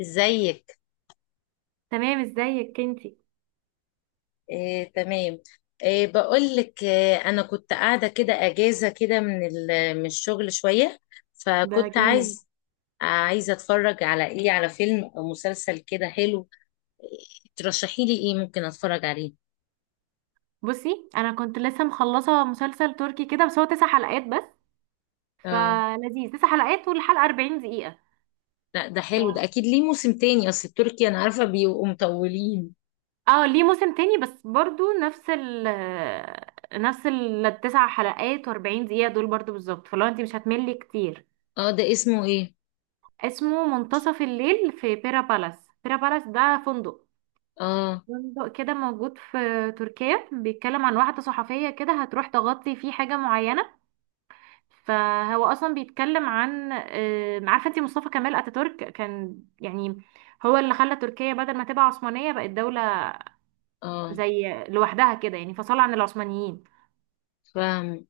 ازيك؟ تمام، ازيك انتي؟ إيه، تمام. إيه، بقول لك إيه، انا كنت قاعده كده اجازه كده من الشغل شويه. ده فكنت جامد. عايز عايزه اتفرج على على فيلم او مسلسل كده حلو. إيه، ترشحي لي ايه ممكن اتفرج عليه؟ بصي، انا كنت لسه مخلصه مسلسل تركي كده، بس هو 9 حلقات بس، اه. فلذيذ. 9 حلقات والحلقه 40 دقيقه. لا، ده ف... حلو ده، اكيد ليه موسم تاني، اصل التركي انا عارفه بيبقوا مطولين. اه ليه موسم تاني بس برضو نفس ال التسع حلقات و40 دقيقه دول برضو بالظبط، فلو انتي مش هتملي كتير. اه، ده اسمه ايه؟ اسمه منتصف الليل في بيرا بالاس. بيرا بالاس ده فندق، اه. فندق كده موجود في تركيا. بيتكلم عن واحده صحفيه كده، هتروح تغطي فيه حاجه معينه. فهو اصلا بيتكلم عن عارفه انت مصطفى كمال اتاتورك كان يعني هو اللي خلى تركيا بدل ما تبقى عثمانيه بقت دوله اه، زي لوحدها كده، يعني فصل عن العثمانيين. فاهم.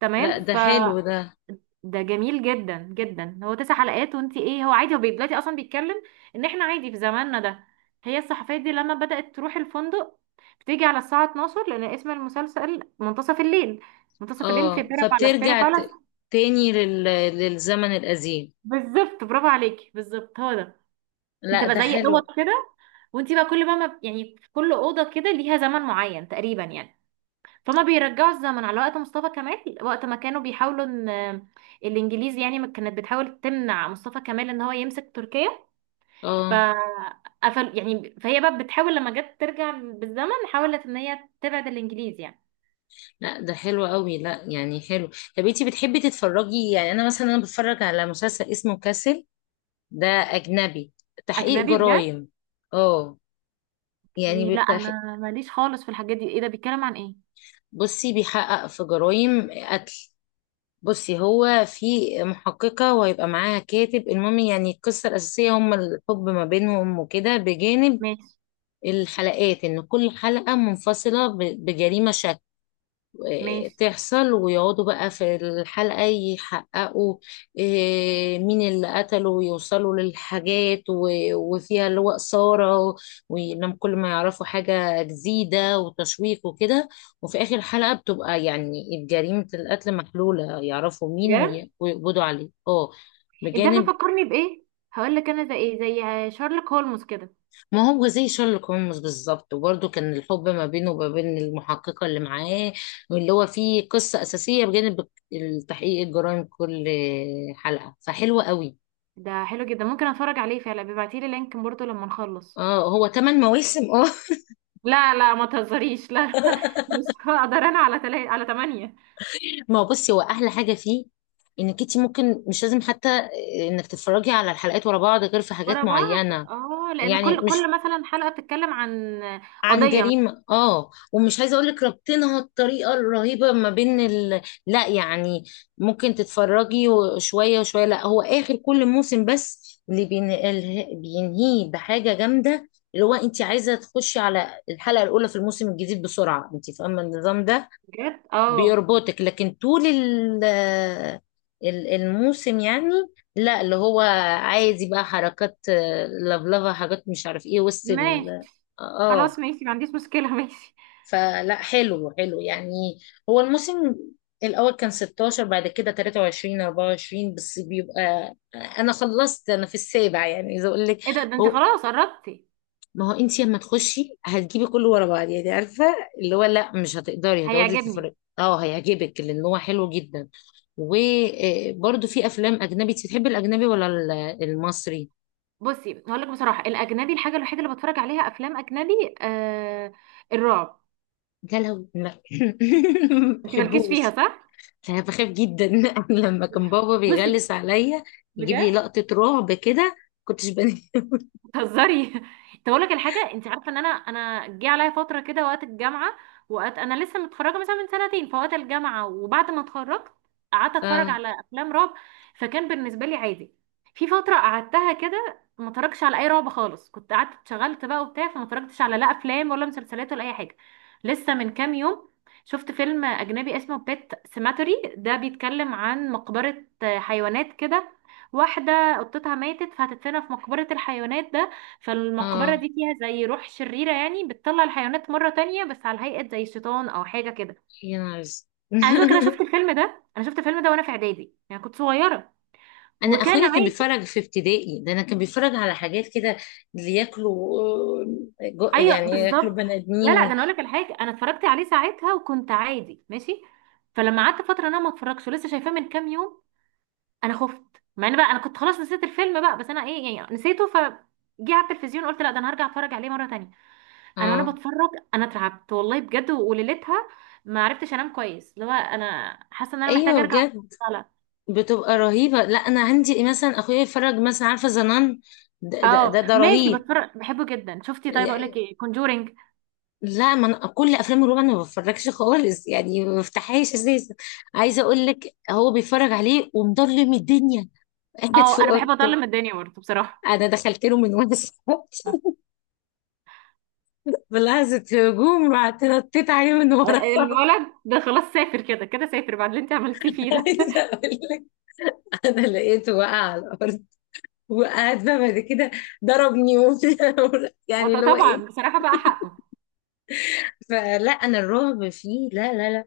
تمام لا، ده ف... حلو ده. ده جميل جدا جدا. هو 9 حلقات وانت ايه، هو عادي، هو دلوقتي اصلا بيتكلم ان احنا عادي في زماننا ده. هي الصحفيه دي لما بدات تروح الفندق بتيجي على الساعه 12، لان اسم المسلسل منتصف الليل. منتصف الليل في اه، بيرا بالاس. بيرا فبترجع بالاس ت- تاني لل... للزمن القديم. بالظبط، برافو عليكي، بالظبط هو ده. لا، بتبقى ده زي اوض حلو. كده، وانت بقى كل بقى ما يعني في كل اوضه كده ليها زمن معين تقريبا يعني. فما بيرجعوا الزمن على وقت مصطفى كمال، وقت ما كانوا بيحاولوا ان الانجليز يعني ما كانت بتحاول تمنع مصطفى كمال ان هو يمسك تركيا، اه. فقفل يعني. فهي بقى بتحاول لما جت ترجع بالزمن حاولت ان هي تبعد الانجليز يعني. لا، ده حلو قوي، لا يعني حلو. طب انتي بتحبي تتفرجي يعني؟ انا مثلا انا بتفرج على مسلسل اسمه كاسل، ده اجنبي، تحقيق اجنبي بجد؟ جرائم. اه، يعني لا بتح... انا ماليش خالص في الحاجات دي. ايه ده؟ بيتكلم عن ايه؟ بصي بيحقق في جرائم قتل. بصي، هو في محققة وهيبقى معاها كاتب، المهم يعني القصة الأساسية هما الحب ما بينهم وكده، بجانب ماشي. الحلقات، إن كل حلقة منفصلة بجريمة شكل ماشي. تحصل، ويقعدوا بقى في الحلقة يحققوا إيه، مين اللي قتله، ويوصلوا للحاجات وفيها اللي هو إثارة، ولما كل ما يعرفوا حاجة جديدة وتشويق وكده. وفي آخر حلقة بتبقى يعني جريمة القتل محلولة، يعرفوا مين بجد؟ ويقبضوا عليه. اه، انت بجانب. عارفه فكرني بايه؟ هقول لك انا زي ايه، زي شارلوك هولمز كده. ما هو زي شارلوك هولمز بالظبط، وبرده كان الحب ما بينه وما بين المحققة اللي معاه، واللي هو فيه قصة أساسية بجانب تحقيق الجرائم كل حلقة، فحلوة قوي. ده حلو جدا، ممكن اتفرج عليه فعلا. بيبعتي لي لينك برضه لما نخلص. اه، هو تمن مواسم، اه. لا لا، ما تهزريش، لا. مش هقدر انا على تمانية. ما هو بصي هو أحلى حاجة فيه إنك انتي ممكن مش لازم حتى إنك تتفرجي على الحلقات ورا بعض غير في حاجات ورا بعض؟ معينة. اه لان يعني كل مش كل مثلا حلقه بتتكلم عن عن قضيه مثلاً. جريمة، اه، ومش عايزة اقولك ربطنها الطريقة الرهيبة ما بين لا يعني ممكن تتفرجي وشوية وشوية. لا، هو اخر كل موسم بس اللي بينهيه بحاجة جامدة، اللي هو انت عايزة تخشي على الحلقة الاولى في الموسم الجديد بسرعة، انت فاهمة النظام ده، بجد؟ اه، بيربطك. لكن طول الموسم يعني لا، اللي هو عادي بقى، حركات، لفلفة، حاجات مش عارف ايه وسط ماشي. اه، خلاص ماشي، ما عنديش مشكله. ماشي. فلا، حلو، حلو يعني. هو الموسم الأول كان 16، بعد كده 23، 24، بس بيبقى أنا خلصت أنا في السابع يعني، إذا أقول لك. ايه ده؟ ده انت هو خلاص قربتي. ما هو أنت لما تخشي هتجيبي كله ورا بعض يعني، عارفة، اللي هو لا مش هتقدري، هتقعدي هيعجبني. تتفرجي. أه، هيعجبك لأن هو حلو جدا. وبرده في أفلام أجنبي، أنت بتحبي الأجنبي ولا المصري؟ بصي هقول لك بصراحه، الاجنبي الحاجه الوحيده اللي بتفرج عليها افلام اجنبي، الرعب. لا، لا، ما انت مالكيش فيها بحبوش. صح؟ انا بخاف جدا لما كان بابا بصي بيغلس عليا يجيب لي بجد. لقطة رعب كده كنتش بنام. بتهزري. طب اقول لك الحاجه، انت عارفه ان انا، جه عليا فتره كده وقت الجامعه، وقت انا لسه متخرجه مثلا من سنتين. فوقت الجامعه وبعد ما اتخرجت قعدت اتفرج اه. على افلام رعب، فكان بالنسبه لي عادي. في فتره قعدتها كده ما اتفرجش على اي رعب خالص، كنت قعدت اتشغلت بقى وبتاع، فما اتفرجتش على لا افلام ولا مسلسلات ولا اي حاجه. لسه من كام يوم شفت فيلم اجنبي اسمه بيت سيماتوري، ده بيتكلم عن مقبره حيوانات كده. واحده قطتها ماتت فهتدفنها في مقبره الحيوانات. فالمقبرة اه، دي فيها زي روح شريرة يعني، بتطلع الحيوانات مرة تانية بس على هيئة زي شيطان أو حاجة كده. يا نهار أسود. عايزة أقولك أنا شفت الفيلم ده، أنا شفت الفيلم ده وأنا في إعدادي يعني، كنت صغيرة انا وكان اخويا كان عادي. بيتفرج في ابتدائي ده، انا كان بيتفرج على حاجات كده اللي ياكلوا، أيوة يعني ياكلوا بالظبط. بني ادمين لا لا، ده أنا أقولك الحاجة، أنا اتفرجت عليه ساعتها وكنت عادي ماشي. فلما قعدت فترة أنا ما اتفرجش، ولسه شايفاه من كام يوم، أنا خفت. مع إن بقى أنا كنت خلاص نسيت الفيلم بقى، بس أنا إيه يعني، نسيته. ف جه على التلفزيون قلت لا ده أنا هرجع أتفرج عليه مرة تانية. انا وانا اه. بتفرج انا اترعبت والله بجد، وليلتها ما عرفتش انام كويس، اللي هو انا حاسه ان انا محتاجه ايوه، ارجع بجد أطلع. بتبقى رهيبه. لا، انا عندي مثلا اخويا يتفرج مثلا، عارفه زنان؟ ده، ده اه ده, ده ماشي، رهيب. بتفرج، بحبه جدا. شفتي؟ طيب اقول لك ايه، كونجورينج. لا، ما انا كل افلام الرعب انا ما بتفرجش خالص يعني، ما بفتحهاش اساسا. عايزه اقول لك، هو بيتفرج عليه ومضلم الدنيا قاعد في اه انا بحب اوضته. اضلم الدنيا برضه بصراحه. انا دخلت له من وانا صغيرة بلحظه هجوم رحت نطيت عليه من ورا. الولد ده خلاص سافر، كده كده سافر بعد اللي انت عملتيه فيه ده. عايزه اقول لك، انا لقيته واقع على الارض، وقعد بقى بعد كده ضربني يعني اللي هو طبعا ايه. بصراحه بقى حقه. فلا، انا الرعب فيه لا، لا، لا،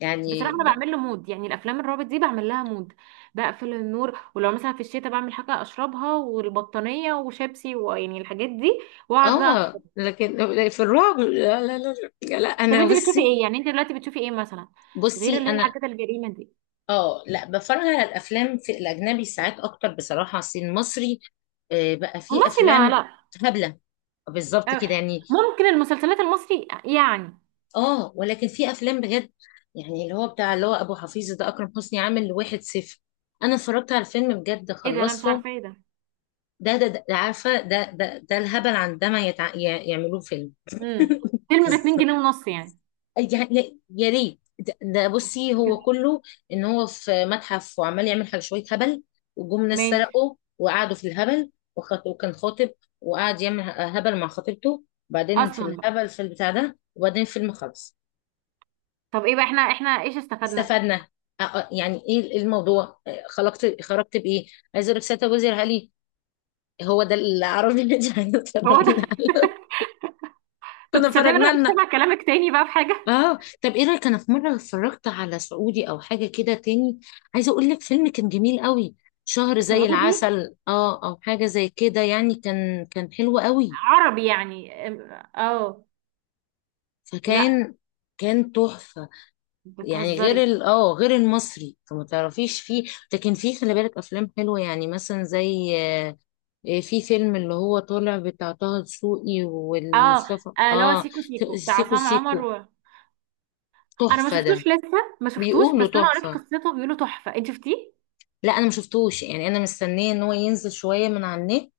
يعني بصراحه انا لا. بعمل له مود، يعني الافلام الرابط دي بعمل لها مود. بقفل النور، ولو مثلا في الشتاء بعمل حاجه اشربها والبطانيه وشيبسي، ويعني الحاجات دي، واقعد بقى. اه، لكن في الرعب لا، لا، لا. لا طب انا انت بتشوفي بصي، ايه يعني؟ انت دلوقتي بتشوفي ايه مثلا، غير بصي اللي هي انا، الحاجات الجريمه دي؟ اه لا، بتفرج على الافلام في الاجنبي ساعات اكتر بصراحه. أصل المصري، بقى فيه المصري ما افلام لا. هبله بالظبط اه، كده يعني. ممكن المسلسلات المصري يعني. اه، ولكن في افلام بجد يعني، اللي هو بتاع اللي هو ابو حفيظ ده، اكرم حسني عامل واحد صفر، انا اتفرجت على الفيلم بجد، ايه ده؟ انا مش خلصته. عارفه ايه ده. ده, عارفه؟ ده الهبل عندما يعملوه فيلم. امم فيلم ب 2 جنيه ونص يعني. يعني يا ريت، ده بصي هو كله ان هو في متحف وعمال يعمل حاجه شويه هبل، وجم ناس ماشي. سرقوا وقعدوا في الهبل، وكان خاطب، وقعد يعمل هبل مع خطيبته، بعدين في اصلا بقى. الهبل في البتاع ده، وبعدين فيلم خلص. طب ايه بقى، احنا احنا ايش استفدنا؟ استفدنا يعني ايه الموضوع، خلقت خرجت بايه. عايزه اقول لك سيادة وزير علي، هو ده العربي اللي عايزه هو ده. تفرجينا طب كنا تصدقني انا فرجنا مش لنا. سامع كلامك؟ تاني بقى في حاجه. اه، طب ايه رايك، انا في مره اتفرجت على سعودي او حاجه كده تاني. عايزه اقول لك فيلم كان جميل قوي، شهر زي سعودي؟ العسل اه، او حاجه زي كده يعني، كان كان حلو قوي. عربي يعني اه. لا، فكان كان تحفه يعني، غير بتهزري. ال اه غير المصري، فما تعرفيش فيه. لكن فيه خلي بالك افلام حلوه يعني، مثلا زي في فيلم اللي هو طالع بتاع طه دسوقي اه. والمصطفى، اه، اللي هو اه. سيكو سيكو بتاع سيكو عصام سيكو عمر. انا ما تحفه ده، شفتوش لسه. ما شفتوش بيقولوا بس انا قريت تحفه. قصته، بيقولوا تحفه. انت شفتيه؟ لا انا ما شفتوش، يعني انا مستنيه ان هو ينزل شويه من على النت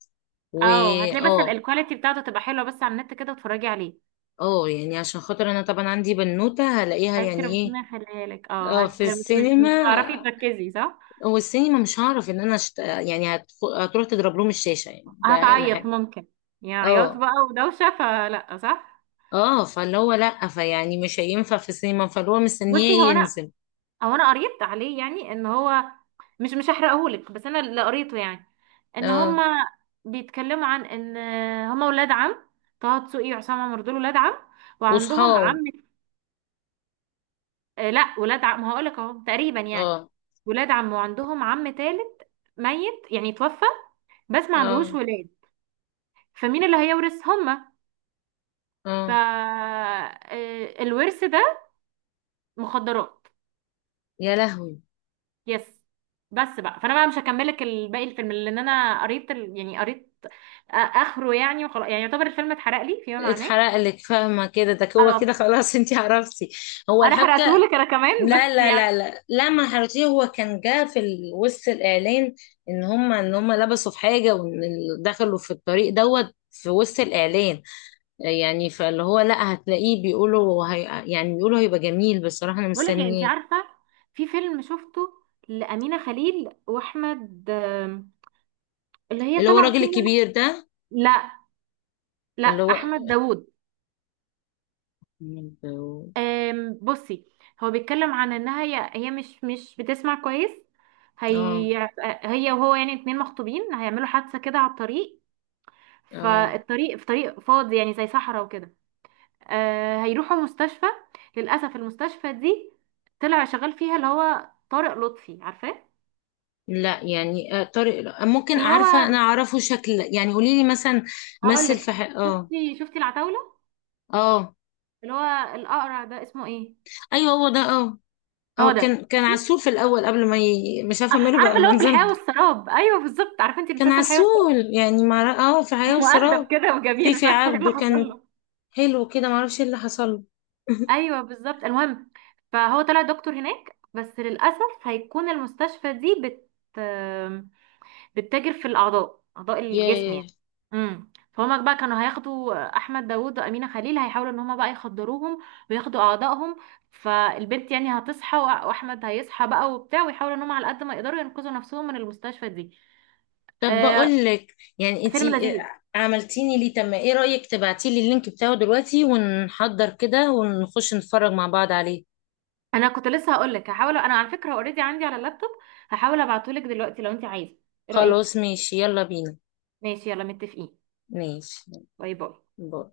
و اه هتلاقي بس اه. الكواليتي بتاعته تبقى حلوه بس على النت كده وتتفرجي عليه. اه، يعني عشان خاطر انا طبعا عندي بنوته هلاقيها فانت يعني ايه. ربنا يخليها لك، اه، اه، في مش مش السينما. مش هتعرفي تركزي صح. هو السينما مش هعرف ان انا هتروح تضرب لهم الشاشه يعني، ده هتعيط الحاجه. ممكن، يعني عياط اه. بقى ودوشه، فلا صح. اه، فاللي هو لا فيعني مش هينفع في السينما، فاللي هو بصي هو مستنيه انا، ينزل. هو انا قريت عليه يعني، ان هو مش هحرقهولك، بس انا اللي قريته يعني، ان اه، هما بيتكلموا عن ان هما ولاد عم. طه دسوقي وعصام عمر دول ولاد عم، وعندهم وصحاب. عم. آه لا، ولاد عم، ما هقولك اهو تقريبا يعني. اه. ولاد عم وعندهم عم تالت، ميت يعني توفى، بس ما عندهوش اه. ولاد. فمين اللي هيورث هما؟ ف اه، الورث ده مخدرات. يا لهوي. يس. بس بقى، فانا بقى مش هكملك الباقي الفيلم، لان انا قريت يعني قريت اخره يعني وخلاص، يعني يعتبر الفيلم اتحرق لي فيما معناه. اتحرق لك، فاهمه كده، ده هو كده اه، خلاص. انتي عرفتي هو انا الحبكه. حرقتهولك انا كمان لا، بس لا، يعني. لا، لا، لا، ما حرتيه، هو كان جه في وسط الاعلان، ان هم ان هم لبسوا في حاجه وان دخلوا في الطريق دوت في وسط الاعلان، يعني فاللي هو لا هتلاقيه بيقولوا هي، يعني بيقولوا هيبقى جميل بصراحه، انا بقول لك، انت مستنياه. عارفه، في فيلم شفته لأمينة خليل وأحمد، اللي هي اللي هو طالعه الراجل فيه إنها- الكبير ده. لا لا، اللي هو، احمد داوود. بصي، هو بيتكلم عن انها هي مش بتسمع كويس. اه. هي، هي وهو يعني اتنين مخطوبين، هيعملوا حادثه كده على الطريق. اه، فالطريق في طريق فاضي يعني زي صحراء وكده. هيروحوا مستشفى. للاسف المستشفى دي طلع شغال فيها اللي هو طارق لطفي، عارفاه؟ لا يعني طارق ممكن اللي عارفه، انا هو، اعرفه شكل يعني، قولي لي مثلا. هقول مثل في لك، شفتي، شفتي العتاوله؟ اه. اللي هو الاقرع ده اسمه ايه؟ ايوه، هو ده، اه. هو اه، ده، كان كان ماشي. عسول في الاول قبل ما مش عارفه ماله عارفه بقى اللي هو في الحياه منظرهم. والسراب، ايوه بالظبط، عارفه انت كان مسلسل الحياه والسراب؟ عسول يعني مع اه في كان حياه مؤدب وسراب. كده في وجميل، مش في عارفه ايه اللي عبده حصل كان له. حلو كده، ما اعرفش ايه اللي حصل له. ايوه بالظبط. المهم، فهو طلع دكتور هناك، بس للاسف هيكون المستشفى دي بتتاجر في الاعضاء، اعضاء الجسم ياه. يعني. امم. فهما بقى كانوا هياخدوا احمد داوود وامينه خليل، هيحاولوا ان هما بقى يخدروهم وياخدوا اعضائهم. فالبنت يعني هتصحى، واحمد هيصحى بقى وبتاع، ويحاولوا ان هما على قد ما يقدروا ينقذوا نفسهم من المستشفى دي. طب آه، بقول لك يعني فيلم انتي لذيذ. عملتيني ليه، طب ما ايه رايك تبعتي لي اللينك بتاعه دلوقتي ونحضر كده ونخش نتفرج مع بعض عليه. انا كنت لسه هقول لك، هحاول انا على فكره، اوريدي عندي على اللابتوب، هحاول ابعته لك دلوقتي لو انت عايزه. ايه رايك؟ خلاص ماشي يلا بينا. ماشي، يلا متفقين. ماشي، باي باي. باي.